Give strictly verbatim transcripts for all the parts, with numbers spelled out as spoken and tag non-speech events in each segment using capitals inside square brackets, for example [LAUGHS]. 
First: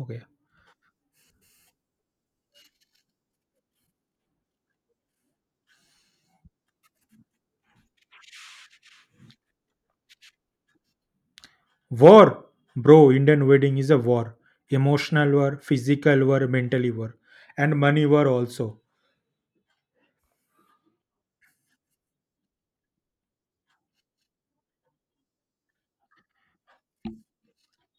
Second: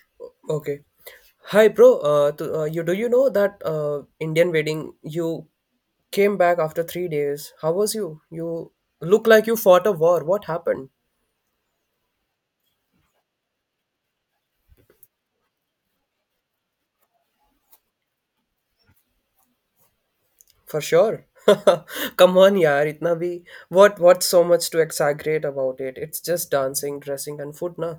Okay. Okay. Hi, bro. Uh, to, uh, you do you know that uh, Indian wedding? You came back after three days. How was you? You look like you fought a war. What happened? War, bro, Indian wedding is a war. Emotional war, physical war, mentally war, and money war also. For sure. [LAUGHS] Come on, yaar. Itna bhi. What? What's so much to exaggerate about it? It's just dancing, dressing, and food, na.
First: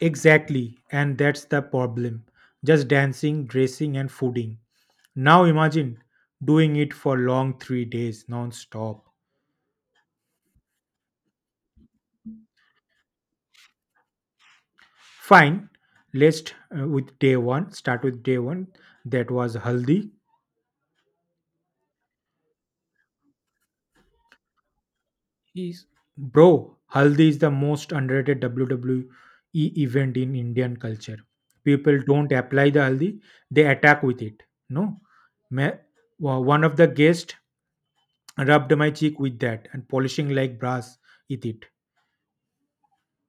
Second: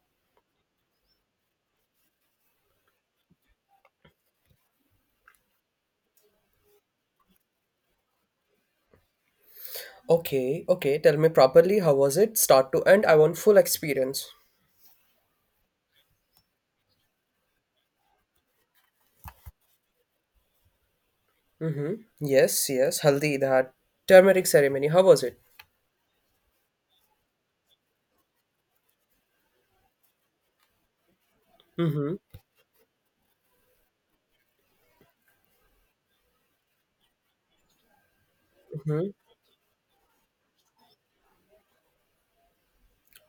Exactly, and that's the problem. Just dancing, dressing, and fooding. Now imagine doing it for long three days non-stop. Okay. Okay. Tell me properly. How was it? Start to end. I want full experience. Fine, let's uh, with day one. Start with day one. That was haldi. Mm-hmm. Yes. Yes. Haldi, that turmeric ceremony. How was it? Is bro, Haldi is the most underrated W W E event in Indian culture. People don't Mm-hmm. apply the Haldi, they attack with it. No, Ma- wa- one of the guests rubbed my Mm-hmm. cheek with that and polishing like brass with it.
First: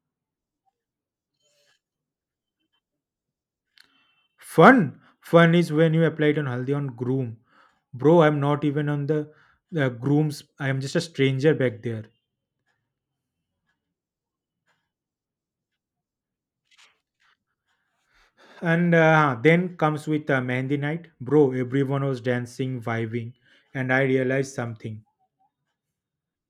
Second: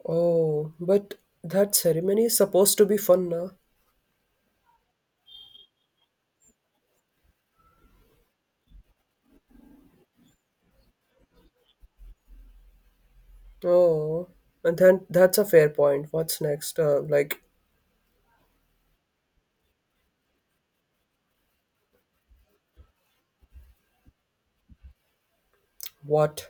Oh, but that ceremony is supposed to be fun, na? Fun, fun is when you applied on Haldi on groom. Bro, I'm not even on the, the grooms, I'm just a stranger back there. Oh, and then that's a fair point. What's next? Uh, like, And uh, then comes with uh, Mehndi night. Bro, everyone was dancing, vibing, and I realized something. what?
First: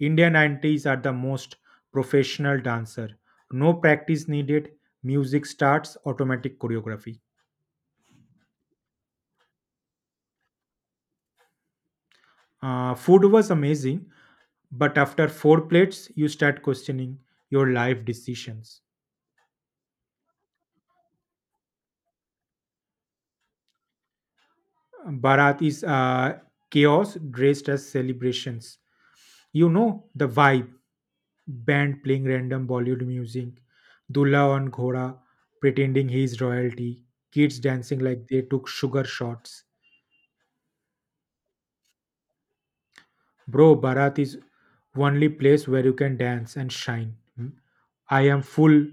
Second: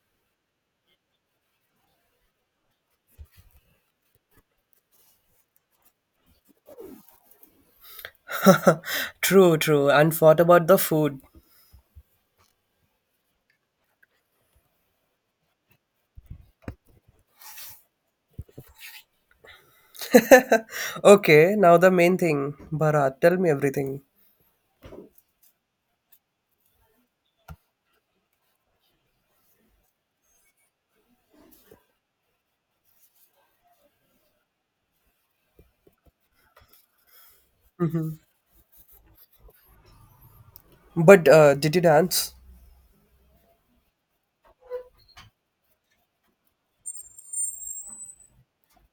Indian aunties are the most professional dancer. No practice needed. Music starts, automatic choreography. [LAUGHS] True, true. And what about the food? Uh, food was amazing, but after four plates, you start questioning your life decisions. Okay, now the main thing. Bharat, tell me everything. Bharat is uh, chaos dressed as celebrations. You know the vibe. Band playing random Bollywood music, Dulla on Ghoda pretending he is royalty, kids dancing like they took sugar shots. But uh, did you dance? Bro, Bharat is only place where you can dance and shine. Hmm? I am full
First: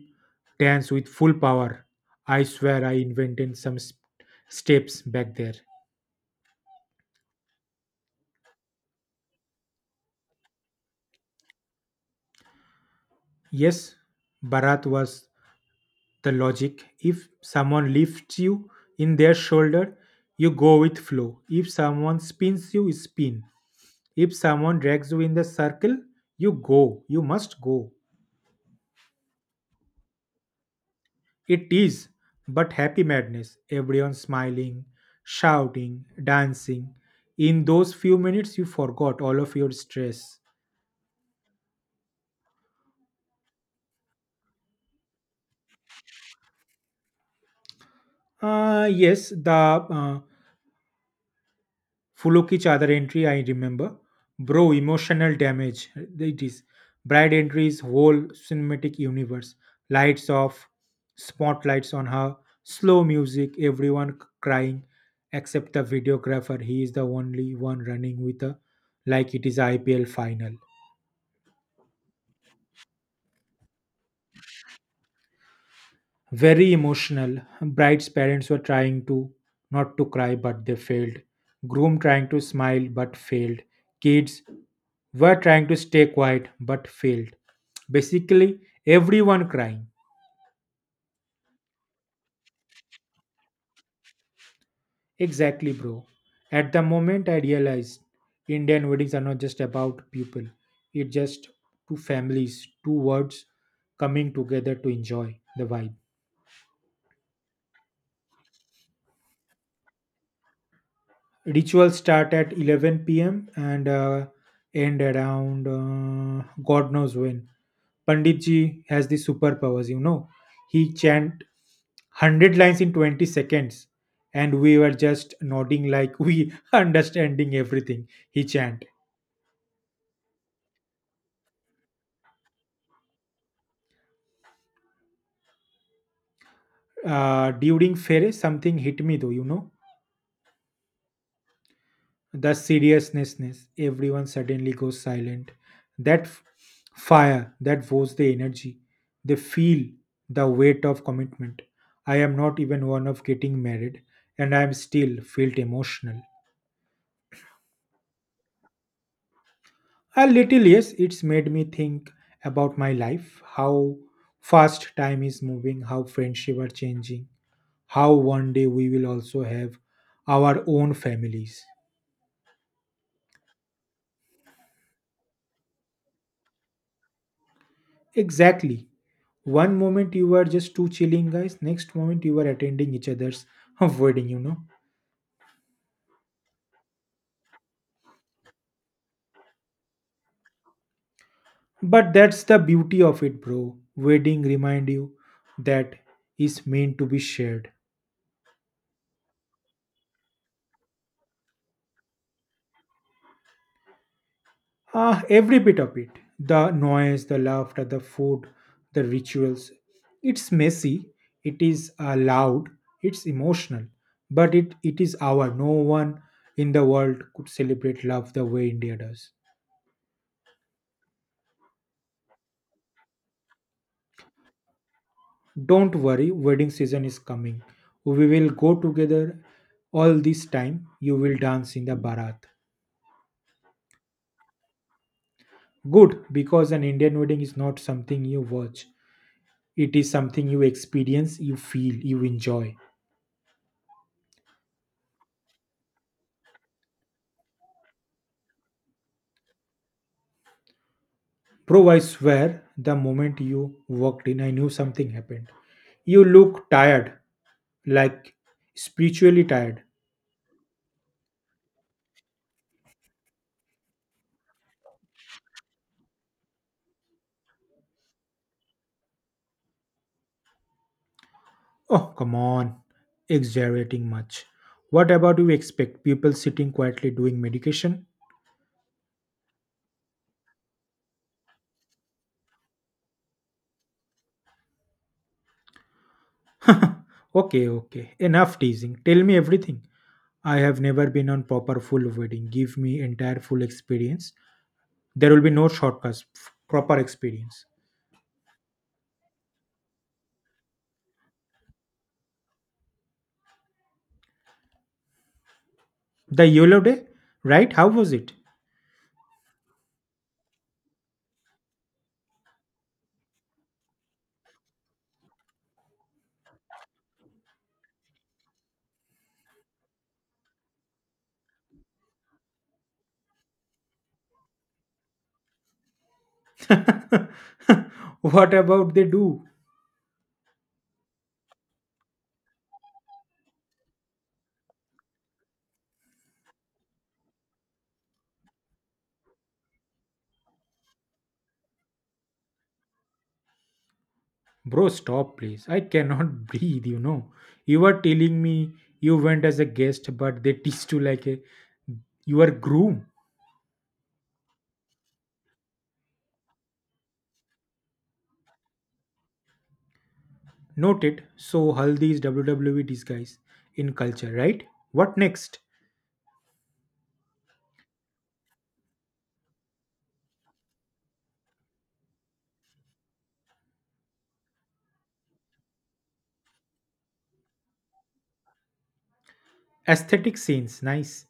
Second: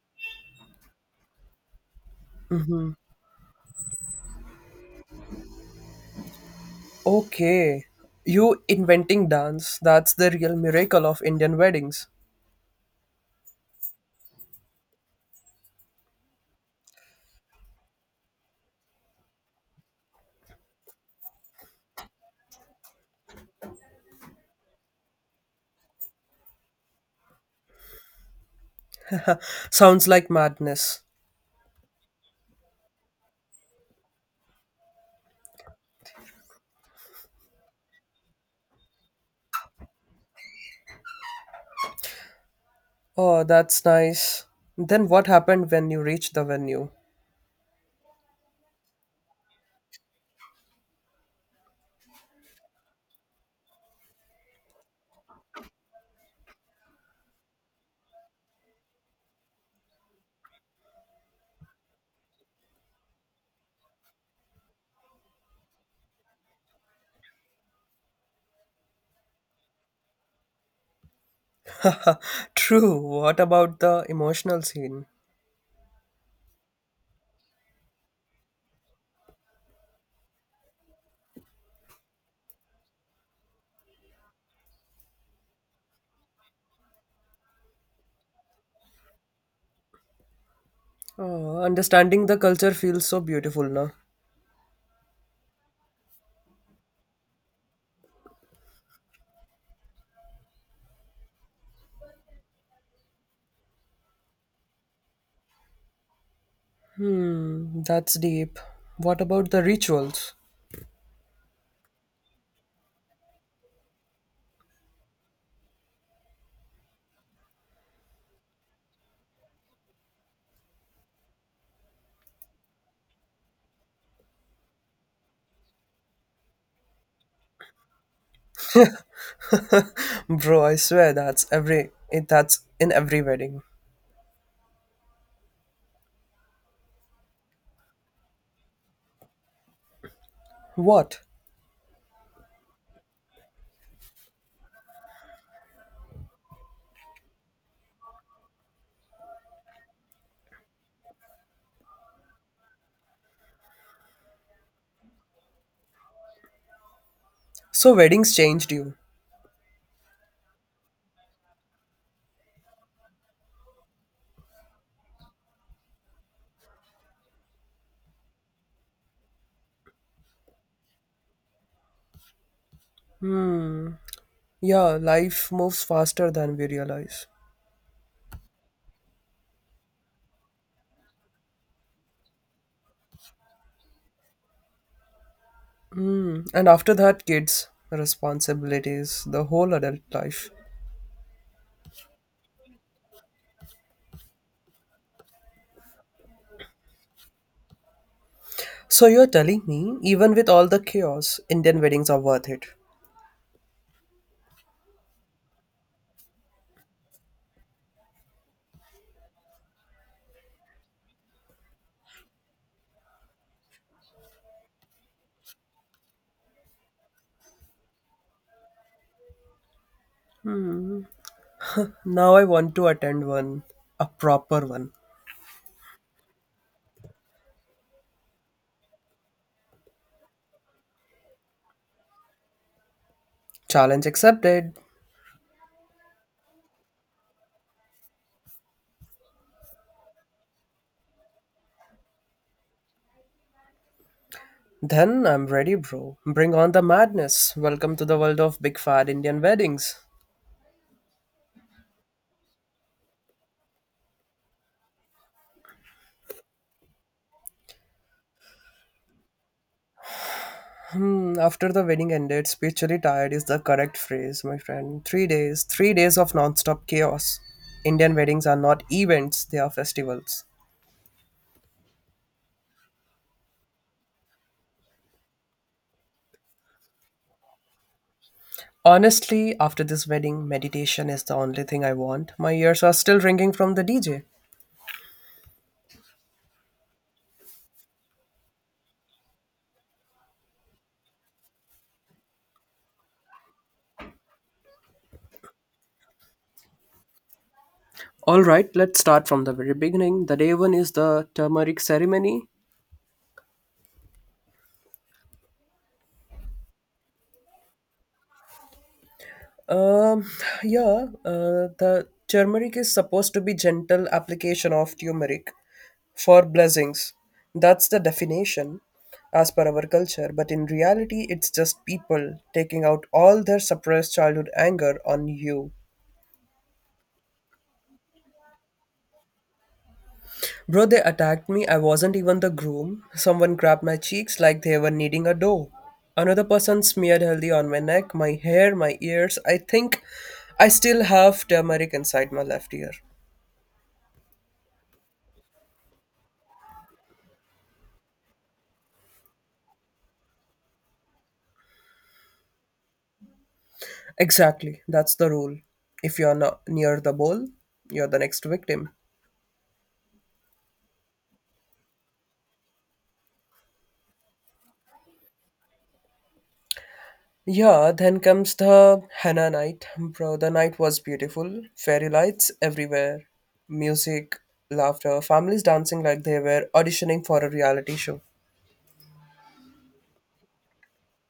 dance with full power. I swear I invented some s- steps back there. Okay. You inventing dance, that's the real miracle of Indian weddings. Yes, Bharat was the logic. If someone lifts you in their shoulder, you go with flow. If someone spins you, spin. If someone drags you in the circle, you go, you must go. Sounds like madness. It is but happy madness. Everyone smiling, shouting, dancing. In those few minutes, you forgot all of your stress. Oh, that's nice. Then what happened when you reached the venue? Uh, yes, the uh, फूलों की चादर entry I remember bro emotional damage it is bride entries whole cinematic universe lights off spotlights on her, slow music, everyone crying except the videographer. He is the only one running with a, like it is I P L final. [LAUGHS] True. What about the emotional scene? Very emotional. Bride's parents were trying to not to cry, but they failed. Groom trying to smile, but failed. Kids were trying to stay quiet, but failed. Basically, everyone crying. Oh, understanding the culture feels so beautiful now. Exactly, bro. At the moment, I realized Indian weddings are not just about people, it's just two families, two words coming together to enjoy the vibe. Hmm, that's deep. What about the rituals? Rituals start at eleven p m and uh, end around uh, God knows when. Panditji has the superpowers, you know. He chant one hundred lines in twenty seconds, and we were just nodding like we [LAUGHS] understanding everything he chant. Bro, I swear that's every it, that's in every wedding. Uh, during fairy, something hit me though, you know. What? The seriousness, everyone suddenly goes silent, that f- fire, that was the energy, they feel the weight of commitment. I am not even one of getting married, and I am still felt emotional. So weddings changed you. A little, yes, it's made me think about my life, how fast time is moving, how friendship are changing, how one day we will also have our own families. Hmm. Yeah, life moves faster than we realize. Exactly. One moment you were just two chilling guys, next moment you were attending each other's [LAUGHS] wedding, you know. And after that, kids, responsibilities, the whole adult life. But that's the beauty of it, bro. Wedding remind you that is meant to be shared. So you're telling me, even with all the chaos, Indian weddings are worth it. Ah, every bit of it. The noise, the laughter, the food, the rituals. It's messy, it is uh, loud, it's emotional, but it, it is our. No one in the world could celebrate love the way India does. Now I want to attend one. A proper one. Don't worry, wedding season is coming. We will go together all this time. You will dance in the Bharat. Challenge accepted. Good, because an Indian wedding is not something you watch. It is something you experience, you feel, you enjoy. Then I'm ready, bro. Bring on the madness. Welcome to the world of big fat Indian weddings. Bro, I swear, the moment you walked in, I knew something happened. You look tired, like spiritually tired. Hmm, after the wedding ended, spiritually tired is the correct phrase, my friend. Three days, three days of non-stop chaos. Indian weddings are not events, they are festivals. Oh, come on, exaggerating much. What about you expect people sitting quietly doing medication? Honestly, after this wedding, meditation is the only thing I want. My ears are still ringing from the D J. [LAUGHS] Okay, okay. Enough teasing. Tell me everything. I have never been on proper full wedding. Give me entire full experience. There will be no shortcuts. F- Proper experience. All right, let's start from the very beginning. The day one is the turmeric ceremony. The YOLO day, right? How was it? Um, yeah, uh, the turmeric is supposed to be gentle application of turmeric for blessings. That's the definition as per our culture, but in reality, it's just people taking out all their suppressed childhood anger on you. [LAUGHS] What about they do? Bro, they attacked me. I wasn't even the groom. Someone grabbed my cheeks like they were kneading a dough. Another person smeared healthy on my neck, my hair, my ears. I think I still have turmeric inside my left ear. Bro, stop, please. I cannot [LAUGHS] breathe, you know. You were telling me you went as a guest, but they [LAUGHS] teased you like a you are groom. Exactly, that's the rule. If you're not near the bowl, you're the next victim. Noted. So Haldi is W W E disguise in culture, right? What next? Yeah, then comes the henna night. Bro, the night was beautiful. Fairy lights everywhere, music, laughter, families dancing like they were auditioning for a reality show. Aesthetic scenes, nice.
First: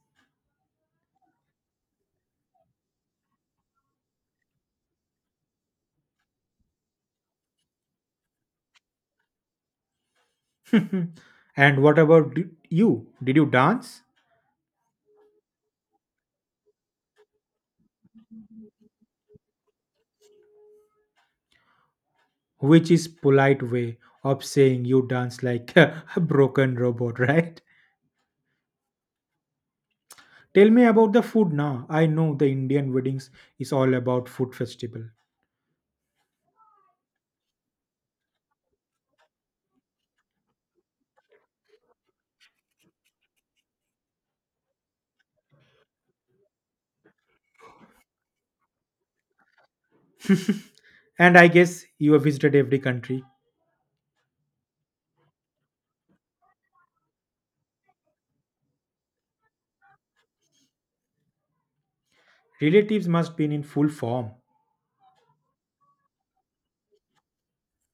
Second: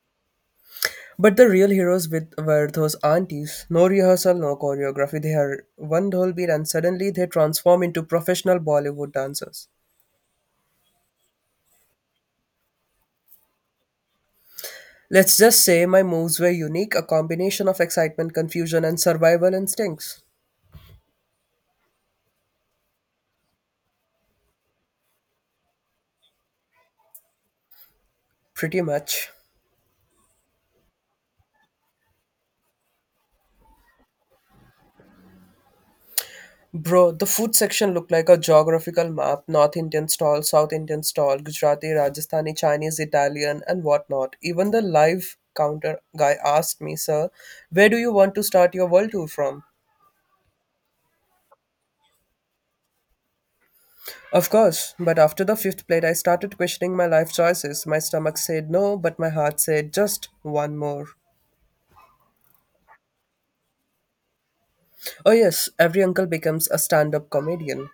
But the real heroes with were those aunties. No rehearsal, no choreography. They are one whole beat and suddenly they transform into professional Bollywood dancers. Hmm. And what about d- you? Did you dance? Let's just say my moves were unique, a combination of excitement, confusion, and survival instincts. Which is polite way of saying you dance like [LAUGHS] a broken robot, right? Pretty much. Tell me about the food now. I know the Indian weddings is all about food festival. Bro, the food section looked like a geographical map, North Indian stall, South Indian stall, Gujarati, Rajasthani, Chinese, Italian, and whatnot. Even the live counter guy asked me, "Sir, where do you want to start your world tour from?" And I guess you have visited every country. Of course, but after the fifth plate, I started questioning my life choices. My stomach said no, but my heart said just one more. Relatives must be in full form. Oh, yes, every uncle becomes a stand up comedian.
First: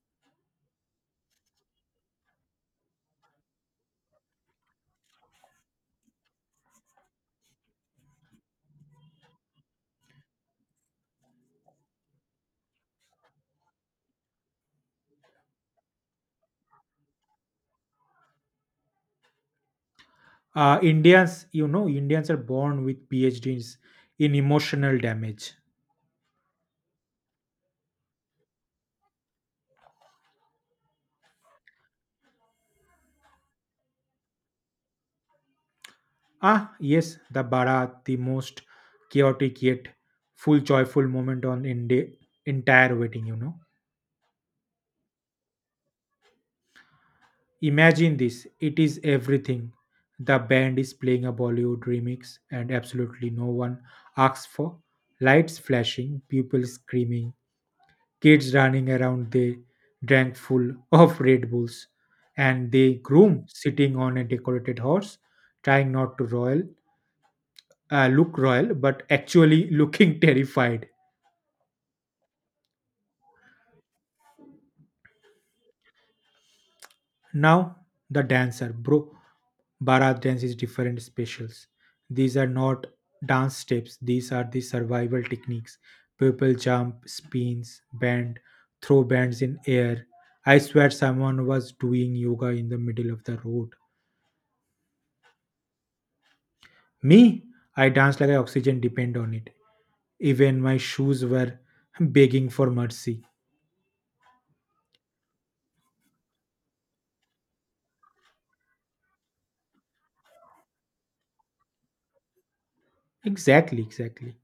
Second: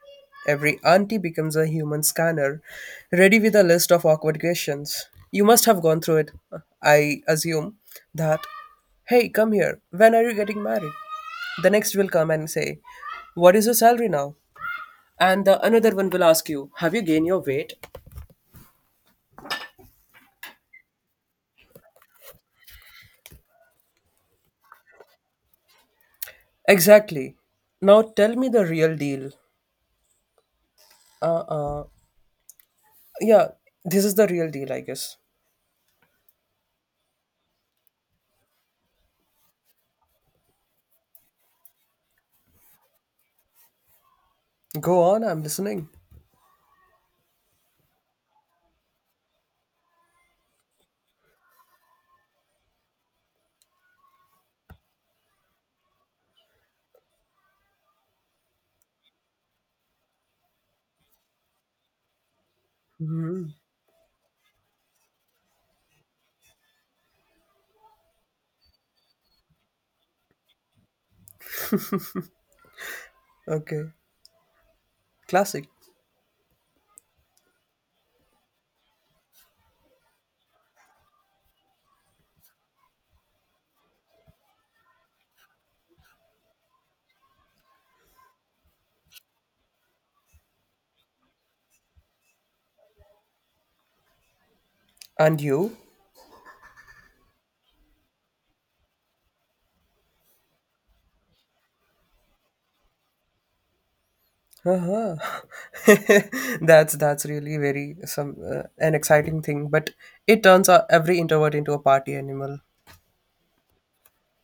Every auntie becomes a human scanner, ready with a list of awkward questions. You must have gone through it, I assume, that, "Hey, come here, when are you getting married?" The next will come and say, "What is your salary now?" And the another one will ask you, "Have you gained your weight?" Uh, Indians, you know, Indians are born with PhDs in emotional damage. Exactly. Now tell me the real deal. Uh uh. Yeah, this is the real deal, I guess. Ah, yes, the Barat, the most chaotic yet full joyful moment on in the entire wedding, you know. Go on, I'm listening. Imagine this, it is everything. The band is playing a Bollywood remix and absolutely no one asks for lights flashing, people screaming, kids running around, they drank full [LAUGHS] of Red Bulls, and the groom sitting on a decorated horse, trying not to royal uh, look royal, but actually looking [LAUGHS] terrified. Okay. Classic. Now the dancer, bro, Bharat dance is different specials. These are not dance steps. These are the survival techniques. People jump, spins, bend, throw bands in air. I swear someone was doing yoga in the middle of the road. And you? Me, I danced like I oxygen depend on it. Even my shoes were [LAUGHS] begging for mercy. Uh-huh. [LAUGHS] that's that's really very some uh, an exciting thing. But it turns out every introvert into a party animal. Exactly, exactly.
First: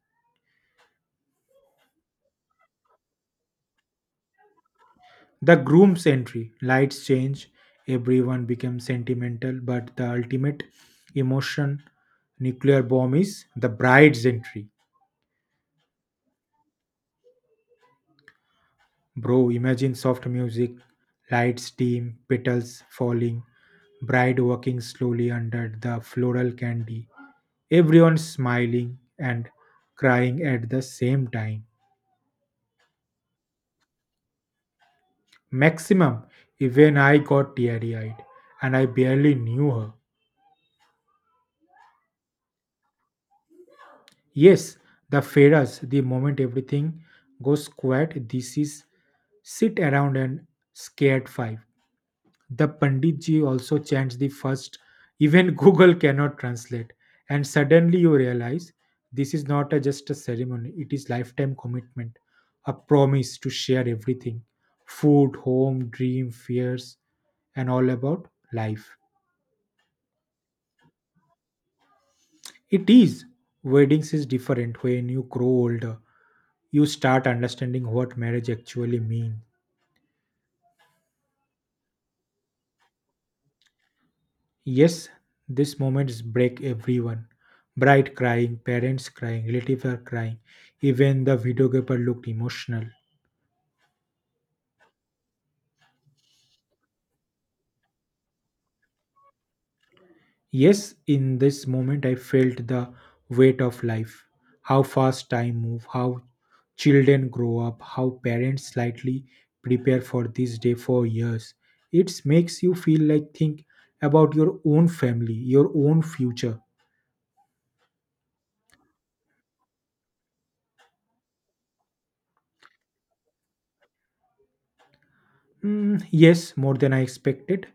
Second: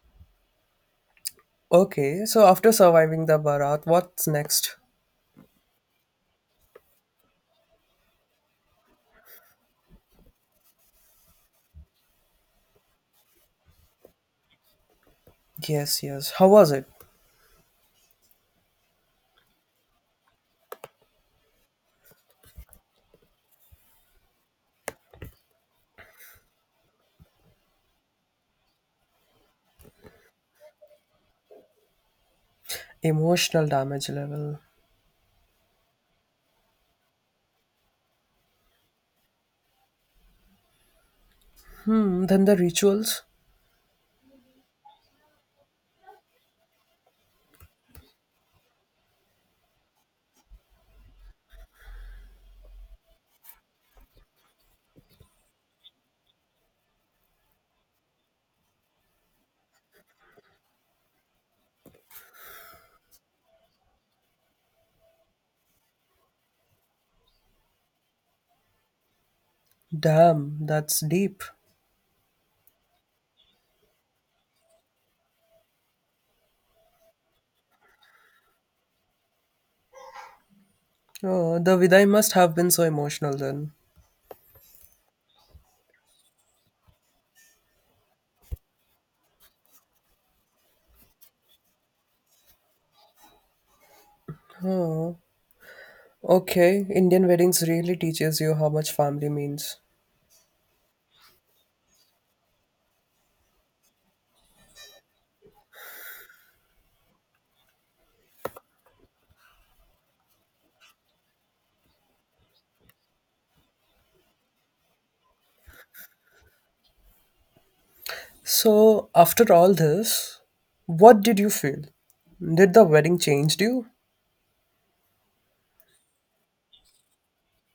Okay, so after surviving the Bharat, what's next? The groom's entry, lights change, everyone becomes sentimental, but the ultimate emotion nuclear bomb is the bride's entry. Yes, yes. How was it? Bro, imagine soft music, lights dim, petals falling, bride walking slowly under the floral candy, everyone smiling and crying at the same time. Emotional damage level. Maximum, even I got teary eyed and I barely knew her. Hmm. Then the rituals. Yes, the Feras, the moment everything goes quiet, this is sit around and scared five. The Panditji also chants the first, even [LAUGHS] Google cannot translate. And suddenly you realize this is not a, just a ceremony, it is lifetime commitment, a promise to share everything food, home, dream, fears, and all about life. Damn, that's deep. It is. Weddings is different when you grow older. You start understanding what marriage actually means. Oh, the Viday must have been so emotional then. Yes, these moments break everyone. Bride crying, parents crying, relatives are crying. Even the videographer looked emotional. Oh, okay. Indian weddings really teaches you how much family means. Yes, in this moment I felt the weight of life. How fast time moves. How children grow up, how parents slightly prepare for this day for years. It makes you feel like think about your own family, your own future. So, after all this, what did you feel? Did the wedding change you? Mm, yes, more than I expected.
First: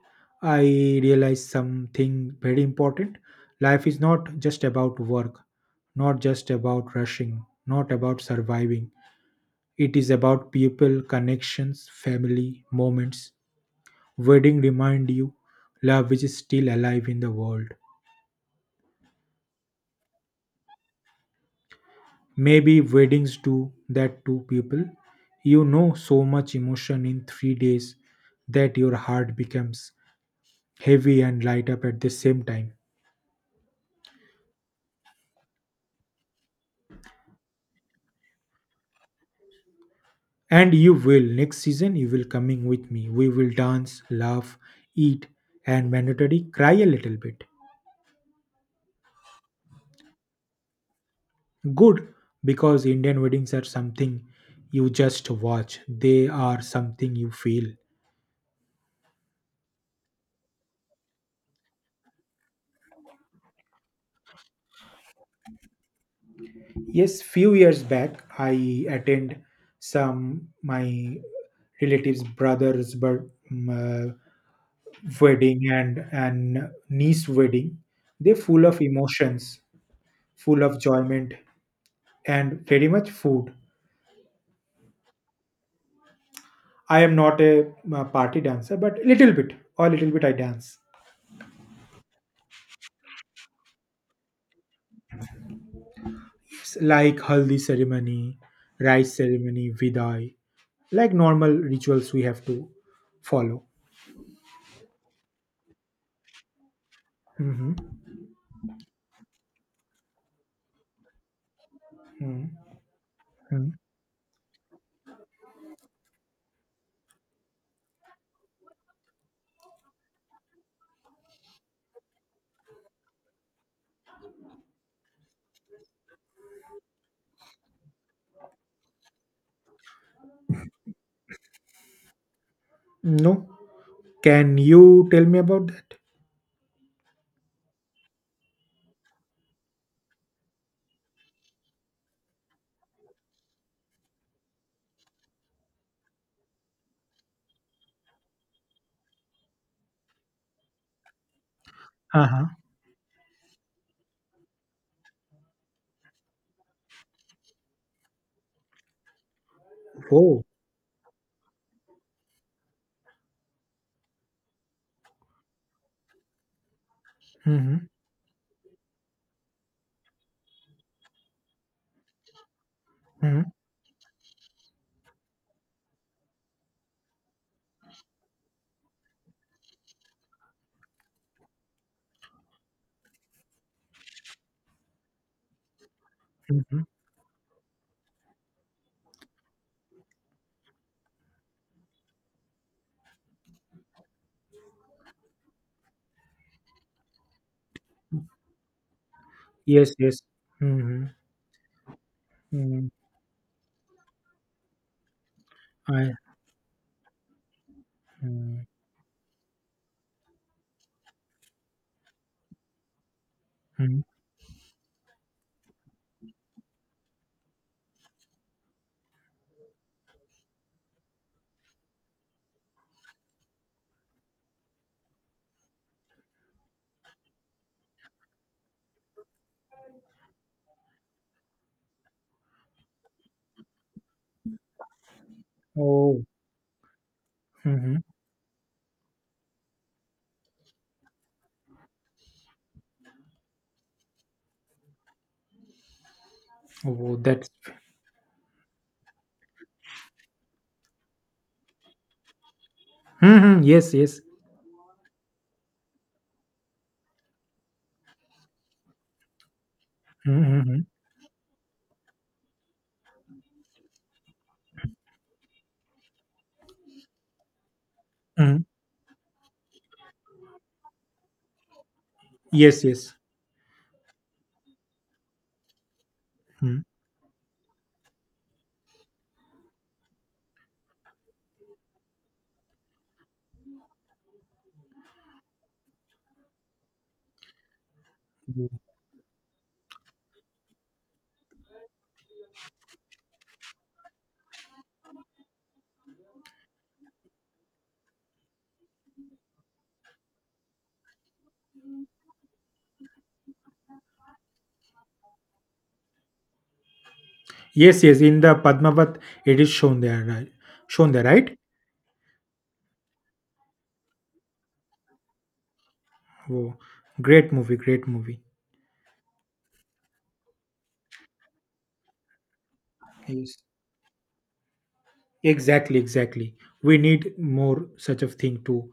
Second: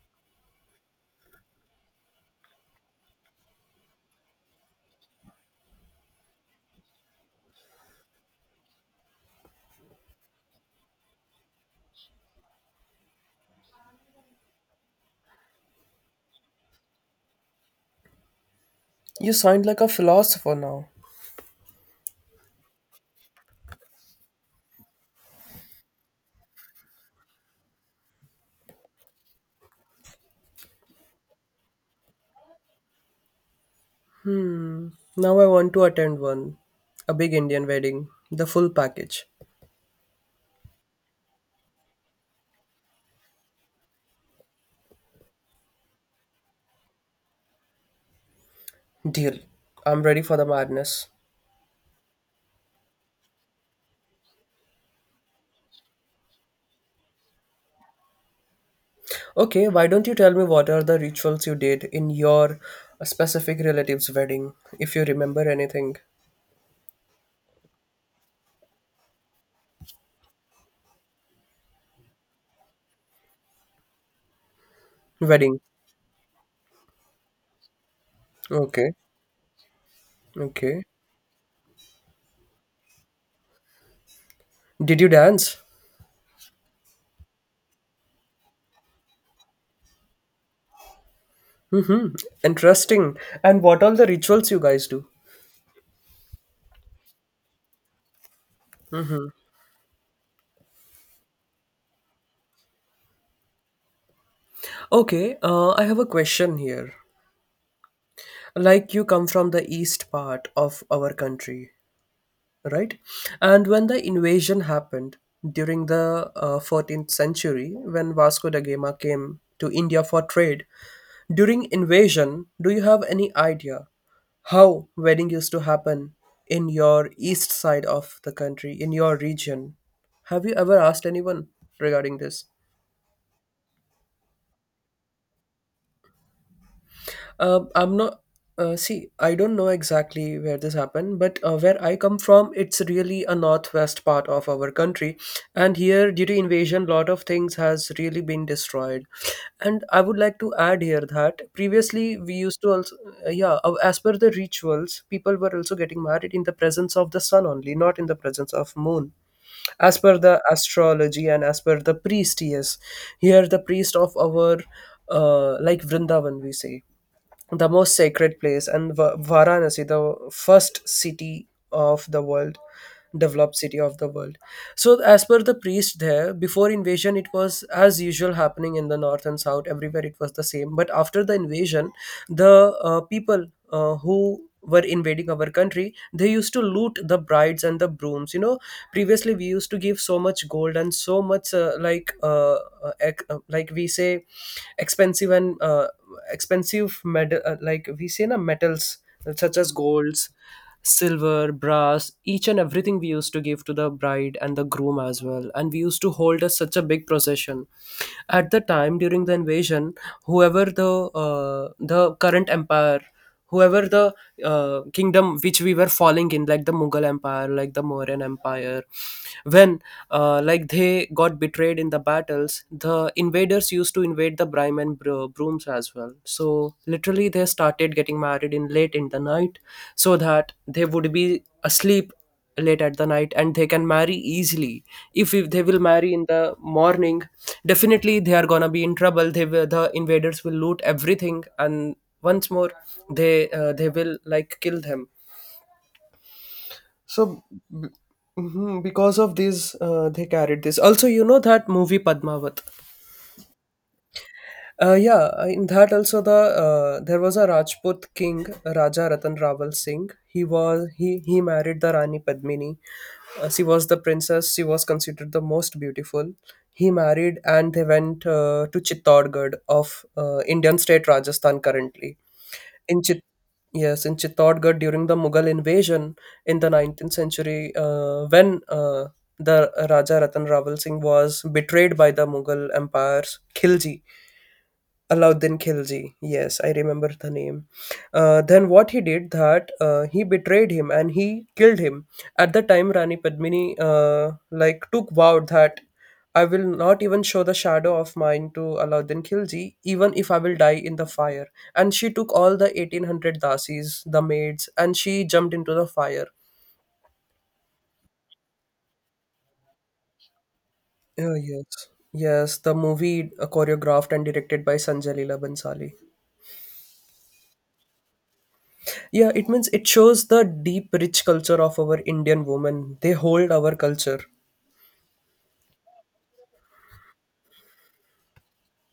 I realized something very important. Life is not just about work, not just about rushing, not about surviving. It is about people, connections, family, moments. Wedding remind you love which is still alive in the world. You sound like a philosopher now. Maybe weddings do that to people. You know so much emotion in three days that your heart becomes heavy and light up at the same time. Now I want to attend one. A big Indian wedding. The full package. And you will next season you will coming with me. We will dance, laugh, eat, and mandatory cry a little bit. Deal. I'm ready for the madness. Good, because Indian weddings are something you just watch, they are something you feel. Okay, why don't you tell me what are the rituals you did in your specific relative's wedding, if you remember anything? Yes, few years back I attend some my relatives brothers, but uh, Wedding. wedding and and niece wedding. They're full of Okay. emotions, full of Okay. enjoyment, and very much food. Did you dance? I am not a, uh party dancer, but little bit or little bit I dance. Interesting. And what all the rituals you guys do? S- like haldi ceremony, rice ceremony, vidai, like normal rituals we have to follow. Okay, uh, I have a question here. Hmm. Like you come from the east part of our country, Hmm. right? And Hmm. when the invasion happened during the uh, fourteenth century, when Vasco da Gama came to India for trade, during invasion, do you have any idea how wedding used to happen in your east side of the country, in your region? Have you ever asked anyone regarding this? No, can you tell me about that? Um, I'm not. Uh, see, I don't know exactly where this happened, but uh, where I come from, it's really a northwest part of our country, and here, due to invasion, lot of things has really been destroyed. And I would like to add here that previously we Uh-huh. used to also, uh, yeah, uh, as per the rituals, people were also getting married in the presence of the sun only, not in the presence of moon. As per the Oh. astrology and as per the priest, yes, here the priest of our, uh, like Vrindavan, we say the Hmm. most sacred place, and Va- varanasi, the first city of the world, Hmm. developed city of the world. So, as per the priest there, before invasion, it was as usual happening in the north and south. Everywhere it was the same. But after the invasion, the uh, people uh, who were invading our country, they used to Hmm. loot the brides and the brooms. You know, previously we used to give so much gold and so much uh, like uh, uh, ec- uh, like we say expensive, and uh, expensive med- uh, like we say na metals such as Yes, yes. golds, Hmm. silver, brass, each and Hmm. everything we used to give to the bride and the groom as well. And we used to I. hold a, such a big procession. At the Hmm. time during the invasion, whoever the uh, the current empire, whoever Hmm. the uh, kingdom which we were falling in, like the Mughal empire, like the Mauryan empire, when uh, like they got betrayed in the battles, the invaders used to invade the brime and bro- brooms as well, so literally they started getting married in late in the night so that they would be asleep late at the night and they can marry easily. If, if they will marry in Oh. the morning, Hmm. definitely they are gonna be in trouble. They will, the invaders will loot everything, and once more they uh, they will like kill them. Oh, so that's. b- mhm, because of this uh, they carried this also, you know that movie Padmavat? Hmm. Yes, yes. Uh, yeah, uh, in that also, the uh, there was a Rajput king, Raja Ratan Rawal Singh. He Hmm. Hmm. was he he married the Rani Padmini. Uh, she was the princess. She was considered the most beautiful. He married and they went Hmm. uh, to Chittorgarh of uh, Indian state Rajasthan currently. Yes, In yes. Chit yes, in Chittorgarh during the Mughal invasion in the Hmm. nineteenth century, uh, when uh, the Raja Ratan Rawal Singh was betrayed by the Mughal empire's Khilji, Alauddin Khilji. Yes, I remember the name. Uh, then what he did that uh, he betrayed him and he killed him. At the time, Rani Padmini uh, like took vow that, "I will not even show the shadow of mine to Alauddin Khilji, even if I will die in the fire." And she took all the eighteen hundred dasis, the maids, and she jumped into the fire. Yes, yes, in the Padmavat, it is shown there, right? Shown there, Oh right? yes, yes. The movie uh, choreographed and directed by Sanjay Leela Bhansali. Oh, great movie, great movie. Yeah, it means it shows the deep, rich culture of our Indian women. They hold Yes, our culture. exactly, exactly. We need more such of thing to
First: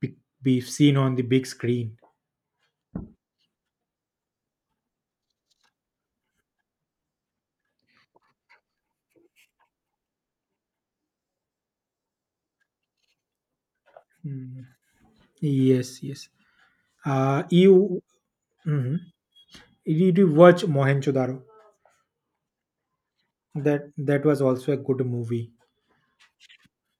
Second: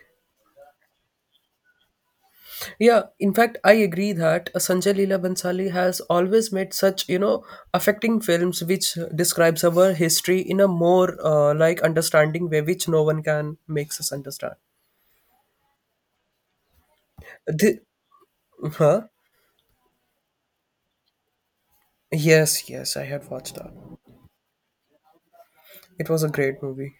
be, be seen on the big screen. Yeah, in fact, I agree that uh, Sanjay Leela Bhansali has always made such, you know, affecting films which describes our history in a more uh, like understanding way, which no one can makes us understand. Mm. Yes, yes. Uh, The, You mhm. huh? Did you watch Mohenjo-daro? Yes, yes, I had watched that. That that was also a good movie. It was a great movie.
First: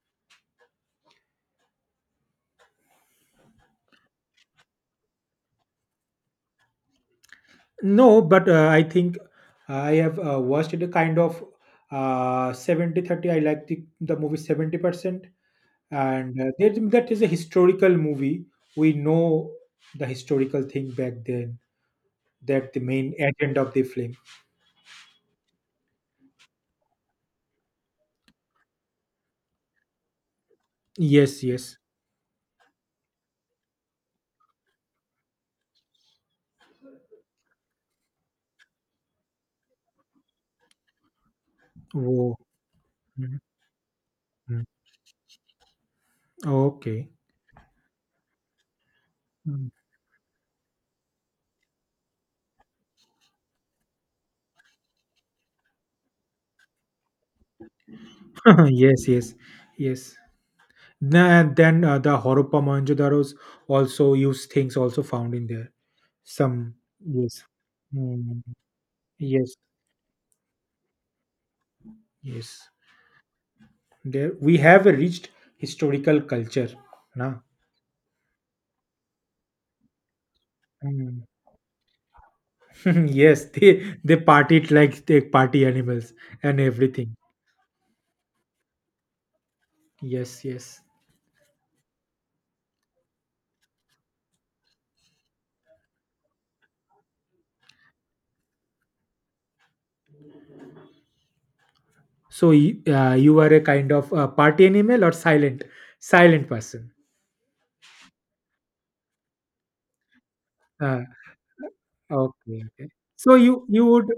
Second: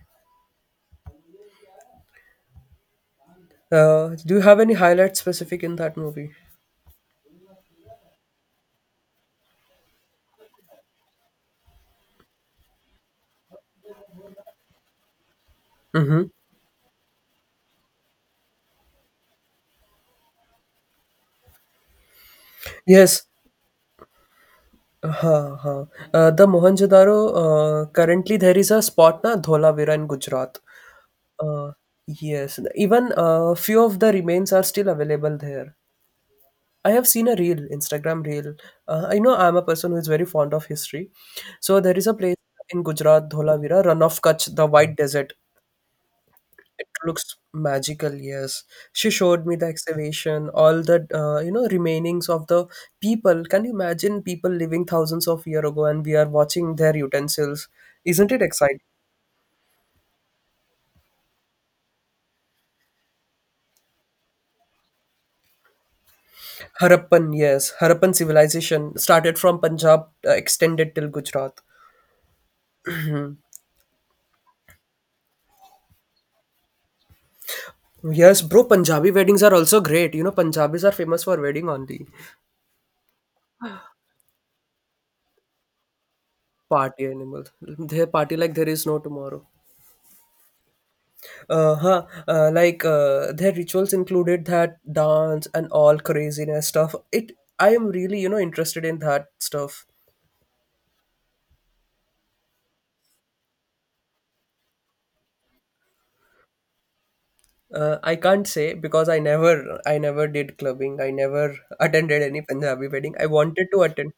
Uh, do you have any highlights specific in that movie? No, but uh, I think I have uh, watched it kind of uh seventy thirty. I like the, the movie seventy percent Mm-hmm. and uh, that, that is a historical movie. We know the historical thing back then, that the main Yes, agenda of the film. huh, huh. Uh, the Mohenjo-daro, uh, currently there is a spot na Dholavira in Gujarat. Yes, Uh, yes. yes, even uh, few of the remains are still available there. I have seen a reel, Instagram reel. Uh, I know I'm a person who is very fond of history. So there is a place Whoa. in Gujarat, Mhm, Dholavira, Run of Kutch, mhm. the White Desert. It Okay. looks magical, yes. She showed me the Mm. excavation, all the uh, you know remainings of the people. Can you imagine people living thousands of year ago and we are watching their utensils? Isn't it [LAUGHS] exciting? Yes, yes, yes. Na- And then uh, the Harappa Mohenjo-daros also use things also found in there. Some. Harappan, Yes. yes, Harappan Mm, civilization started yes, from Punjab, uh, extended till Gujarat. yes. There we have a rich historical culture, na. Yes, bro, Punjabi weddings are also great. You know, Punjabis are Hmm. famous for wedding only. [LAUGHS] Yes, they they party it like they party animals and Party everything. animal. They party like there is no tomorrow. Yes, yes. Uh huh. Uh, like uh, their rituals included that dance and all craziness stuff. It. I am really you know interested in that stuff. So y- uh, you are a kind of uh, party animal or silent silent person. Uh, I can't say because I never I never did clubbing. Uh, I never attended any okay, Punjabi okay. wedding. I So you wanted to you would attend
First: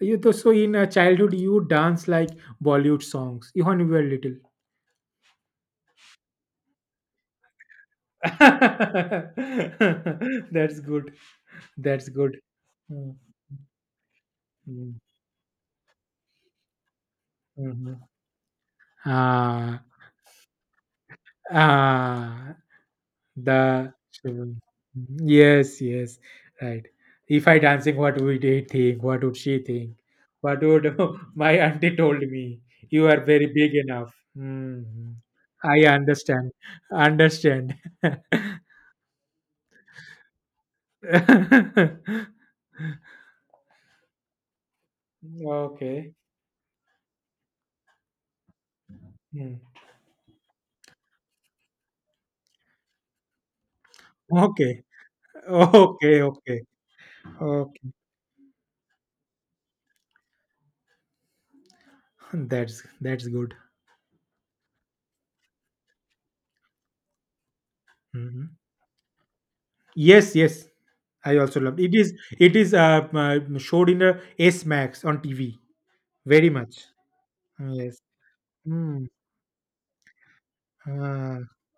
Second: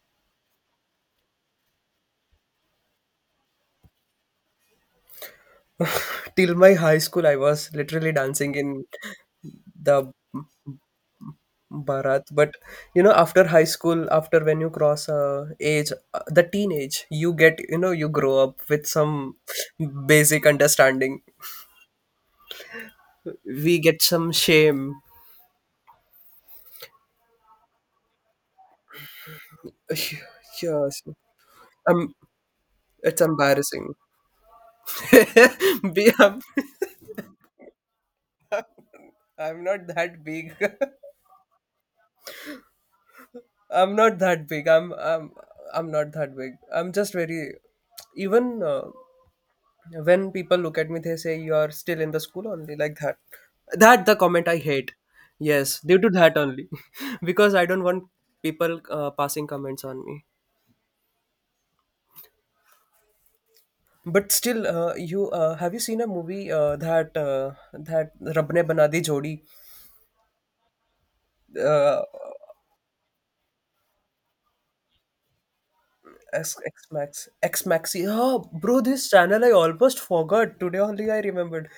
you th- so in uh, childhood you would dance like Bollywood songs. Even when you were little. till my high school. I was literally dancing in the [LAUGHS] That's good. That's Bharat. good. But you know, Mm, after high school, after when you mm, cross uh, age, uh, the teenage, you get you know mhm. you grow up with some Ah, basic understanding. ah. We The get some Shivam. shame. Yes, yes, right. If I dancing, what would he think? What would she think? [SIGHS] What would Yes. [LAUGHS] my auntie Um, told me? You it's are very big embarrassing. enough. Hmm. I [LAUGHS] Be- I'm, understand. Understand. [LAUGHS] I'm not that big. [LAUGHS] I'm not that big. I'm I'm I'm not Okay. that big. I'm just very. Even uh, Hmm. when people look at me, they say you're still in the school only like that. That the comment I Okay. hate. Yes, due to Okay. that Okay. only, [LAUGHS] because I don't Okay. want people uh, passing comments on me. That's that's good. But still, uh, you uh, have you seen a movie uh, that uh, that Rab Mhm. ne Bana Di Jodi Yes. Yes. I also love it. uh, Is it is uh, uh, showed in a S Max on T V. Very X X much. Max X Yes. Maxi? Oh, bro, Mm. this channel I almost forgot. Today only I Uh, remembered.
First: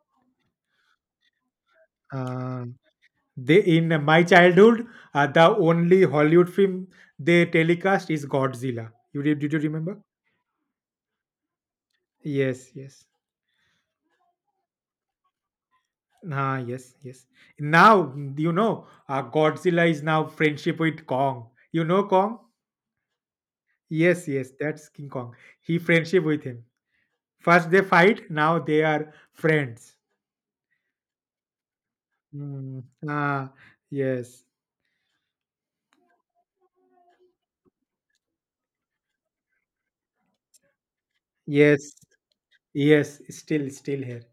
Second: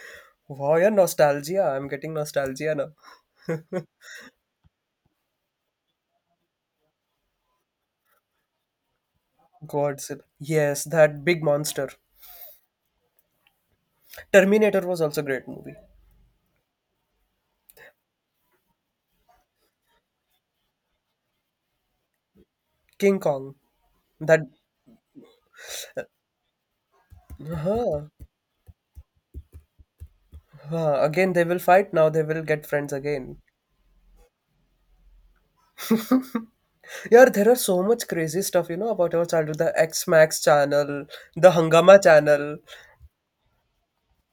Wow, yeah, nostalgia. I'm getting uh, nostalgia now. they in my childhood, uh, the only Hollywood film they telecast is Godzilla. You did? Did you [LAUGHS] remember? Godzilla. Yes, that big monster. Yes. Yes. Terminator was also a great movie. Ah, yes, yes. Now mm, you know uh, Godzilla is now friendship with Kong. You know Kong? King Kong. Yes, That. yes. That's King Kong. He friendship with him. First they Huh, fight. Now they are friends. huh. Again, they will fight. Now they will get Mm, friends again. ah, yes, Yeah, there are so much crazy stuff, you know, about our childhood. The X Max channel, the yes, Hangama channel, yes. Still, still here.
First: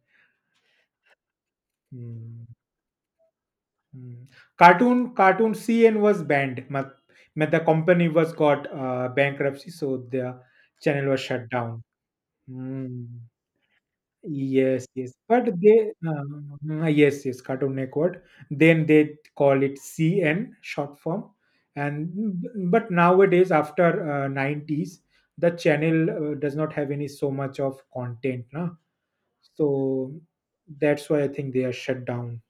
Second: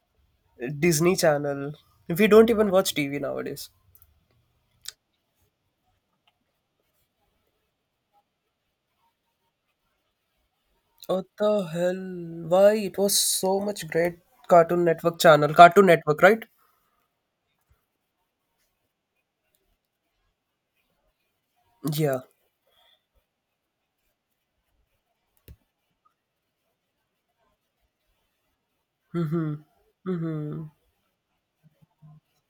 Disney channel. We Hmm. don't even watch T V nowadays. Mm. Cartoon Cartoon C N was banned. Ma- ma- The company was got uh, bankruptcy, so the channel was What shut the down. hell? Why? It Hmm. was so much great Cartoon Yes, yes. Network But channel. Cartoon they, Network, right? um, mm, yes, yes, Cartoon Network. Then they call it C N short form. Yeah. And but nowadays, after uh, nineties, the channel uh, does not have any so much of content, na? Mm-hmm. So Mm-hmm. that's why I think they are shut down.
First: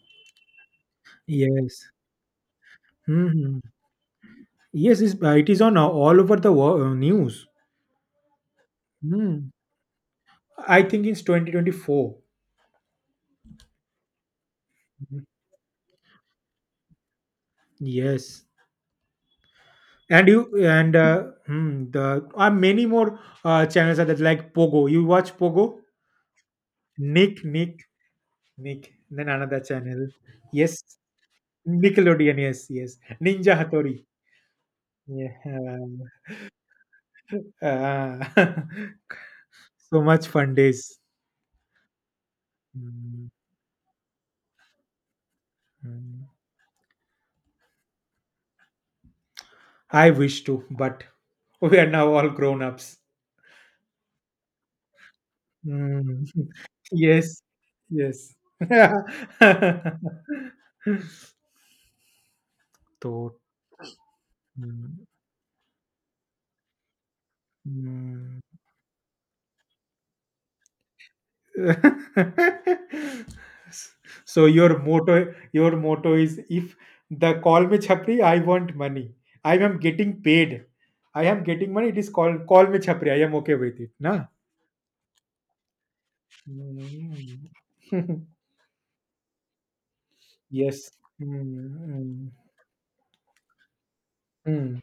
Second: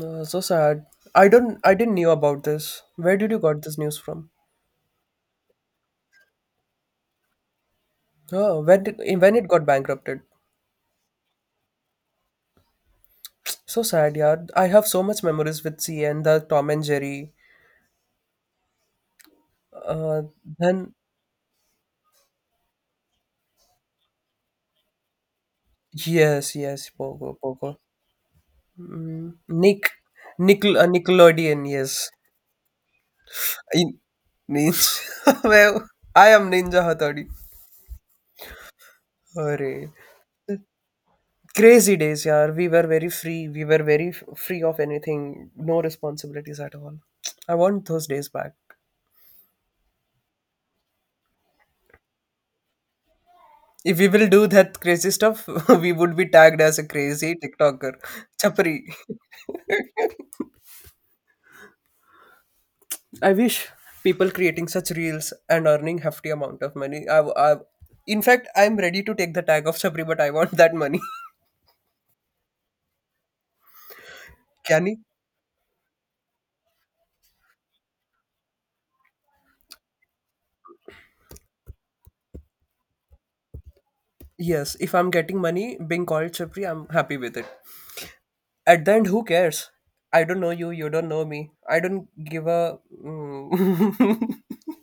Uh, so sad. I don't I Yes. didn't knew about this. Where Hmm. did you Hmm. got this news from? Yes, it's, uh, it is on uh, all over the wo- uh, news. Oh, when did, when it Hmm. got bankrupted. I think it's twenty twenty-four. So sad, yeah. I have so much Mhm. memories with C N, the Tom and Jerry. Yes. Uh, And you then, and uh, hmm, the are many more uh, channels are that like Pogo. You watch Pogo? yes, yes, Pogo, Nick, Pogo. Nick, Nick. Then another Nick, channel. Nickel, Yes. uh, Nickelodeon, yes. Nickelodeon. Yes, yes. Ninja In, Hattori. means, Yeah. [LAUGHS] well, I am Ninja Hattori. Ah. Hooray. [LAUGHS] So much fun days. Crazy days, yeah. We were very Mm, free. We were very f- free of anything. No mm. responsibilities at all. I want those days back. I wish to, but [LAUGHS] we are now all grown ups. If we will do that crazy stuff, [LAUGHS] we would Mm. be tagged [LAUGHS] as a crazy Yes. TikToker. Yes. [LAUGHS] Chapri. I Thought. wish people creating such Mm. reels and earning hefty amount of money. I, I, in Mm. fact, [LAUGHS] I'm ready to take the tag of Chapri, but I want that money. So [LAUGHS] your Can you? motto, your motto is if the call me chhapri, I want money. I am getting paid. I am getting money. It is called call me chhapri. I am okay with it. Na. Yes, if I'm getting money being called Chapri, I'm happy with it. Mm. At the end, who cares? I don't know [LAUGHS] you, you Yes. don't know me. Mm, I don't mm, give a mm, mm,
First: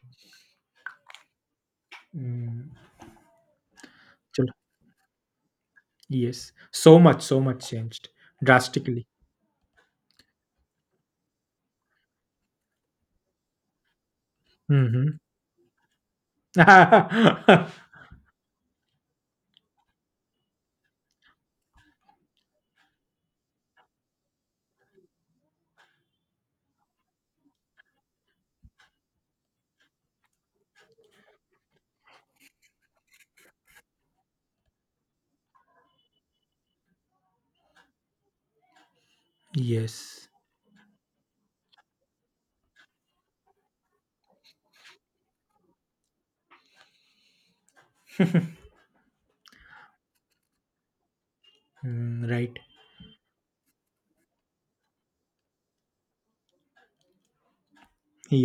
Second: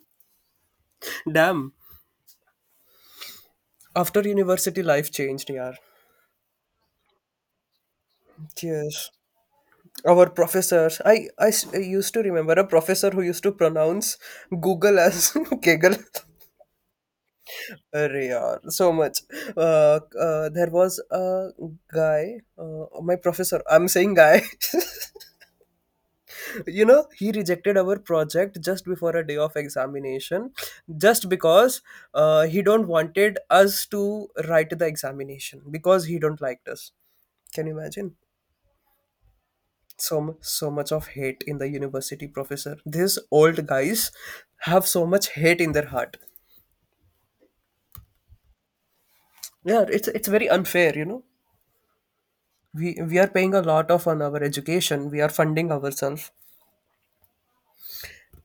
[LAUGHS] damn. mm. After चलो, university, life changed, yeah. yes. So much, so much changed drastically. Yes. Our professors. I, I s- I used to remember a professor who used to pronounce Google Mhm. as [LAUGHS] Kegel. [LAUGHS] अरे यार so much uh, uh, there was a guy, uh, my professor, I'm saying guy. [LAUGHS] You know he rejected our project just before a day of examination just because uh, he don't wanted us to write the examination because he don't liked us. Can you imagine so Yes. mu- so much of hate in the university professor? These old guys have so much hate in their heart. Yeah, it's it's very unfair you know Mm, right. we we are paying a lot of on our education. We are funding ourselves,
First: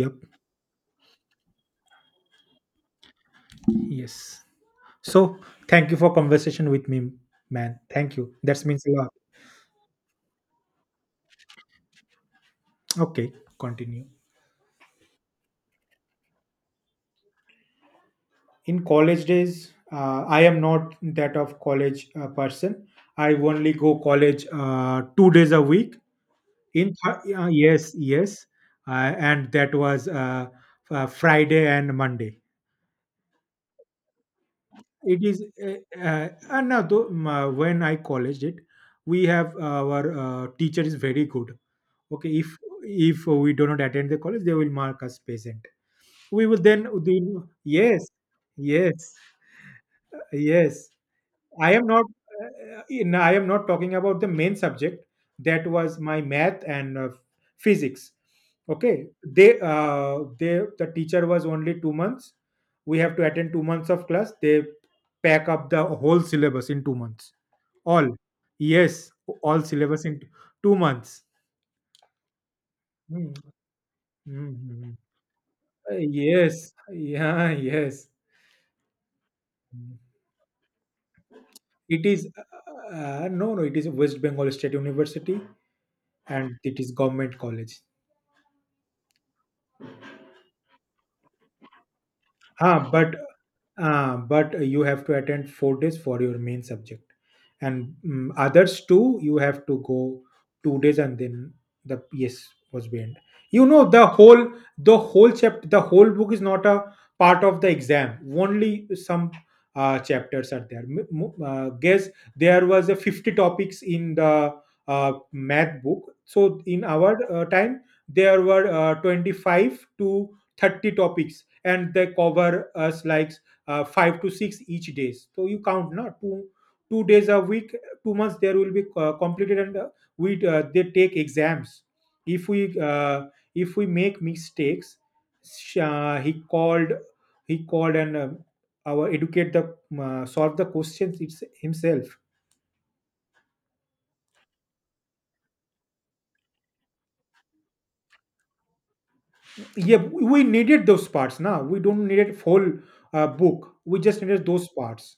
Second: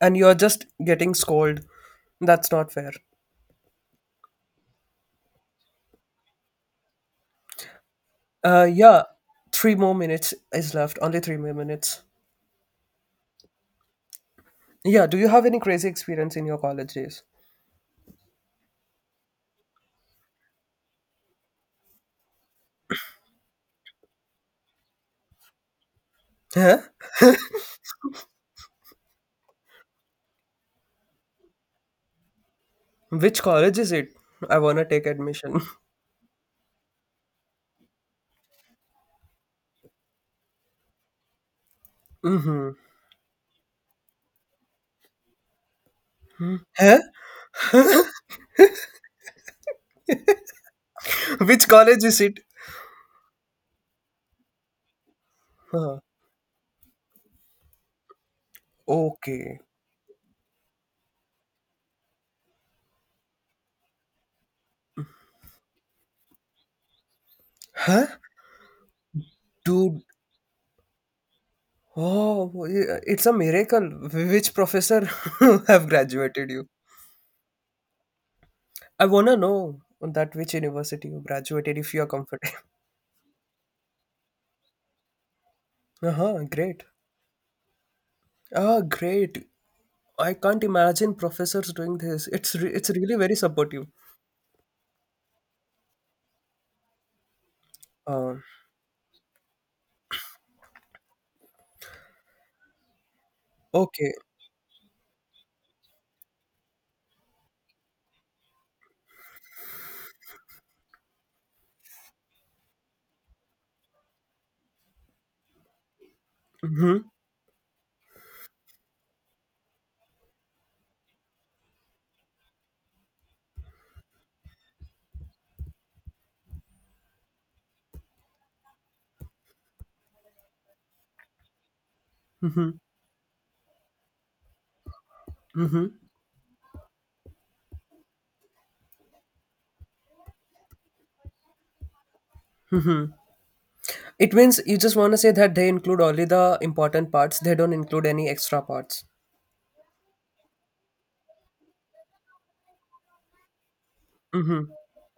and you're just getting scolded. That's not fair. Yes. So thank you for conversation with me, man. Thank you. uh That means a Yeah, lot. three more minutes is left. Only three more minutes. Okay. Continue. Yeah, do you have any crazy experience in your college days? In college days, uh, I am not that of college uh, person. I only go college uh, two days a week. Huh? In th- uh, yes, yes, uh, and that was uh, uh, Friday and Monday. Which college is it? I wanna take It is admission. uh, uh, and now though um, uh, when I college it, we have uh, our uh, teacher is very good. Okay, if if we do not attend the college, they will mark us present. We will [LAUGHS] then, Huh? then yes, yes, yes. Which I am college not. is it? Uh, in, I am not talking about the main subject. That Huh. was my math and uh, physics. Okay, Okay. they uh, they the teacher was only two months. We have to attend two months of class. They pack up the whole syllabus in two months. Huh. All yes, all Dude, syllabus in t- two months. oh yeah, it's a Hmm. miracle. Which Hmm, hmm, hmm. professor [LAUGHS] have Uh, graduated you? Yes, yeah, yes. I wanna know on that which university you graduated if you're It is comfortable. Uh, uh, no, no. It is West Bengal State University, [LAUGHS] Uh-huh, and it great. is government college. Ah, great. I can't imagine professors doing this. It's re- Ah, it's really but very supportive. uh, but you have to attend four days for your main subject, and mm Uh, others too you have to go two days, and then the yes was banned. you know the okay. whole the whole chapter, the whole book is not a part of the exam, only some uh, chapters are there. M- mo- uh, guess there was a fifty topics in the uh, math book. So in our uh, time there were uh, twenty-five to thirty topics, and they cover us like uh, five to six each days. So you count now two two days a week, two months there will be uh, completed, and uh, we uh, they take exams. If we uh, if we make mistakes, sh- uh, he called he called and uh, our educate the uh, solve the questions it's himself. It means you just want to say that they include only the important parts. They don't include any extra parts. Yeah, we needed those parts. Now we don't need a whole uh, book. We just needed those parts.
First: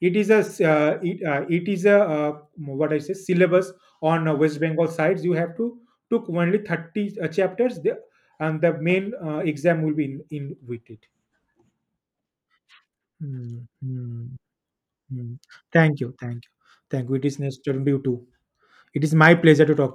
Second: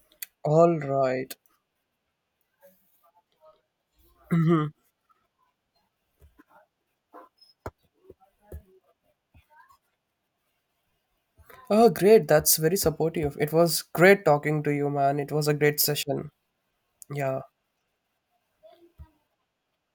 It is a s- All uh, it, right. uh, it is a uh, what I say syllabus on uh, West Bengal sides. You have to took only thirty uh, chapters, the, and the main uh, exam will be in, in with it. Oh, great. That's very supportive. It Hmm, was great hmm, talking to you, man. It hmm. was a great Thank you, session. thank you, thank you. It is Yeah. nice talking to meet you too. It is my pleasure to talk to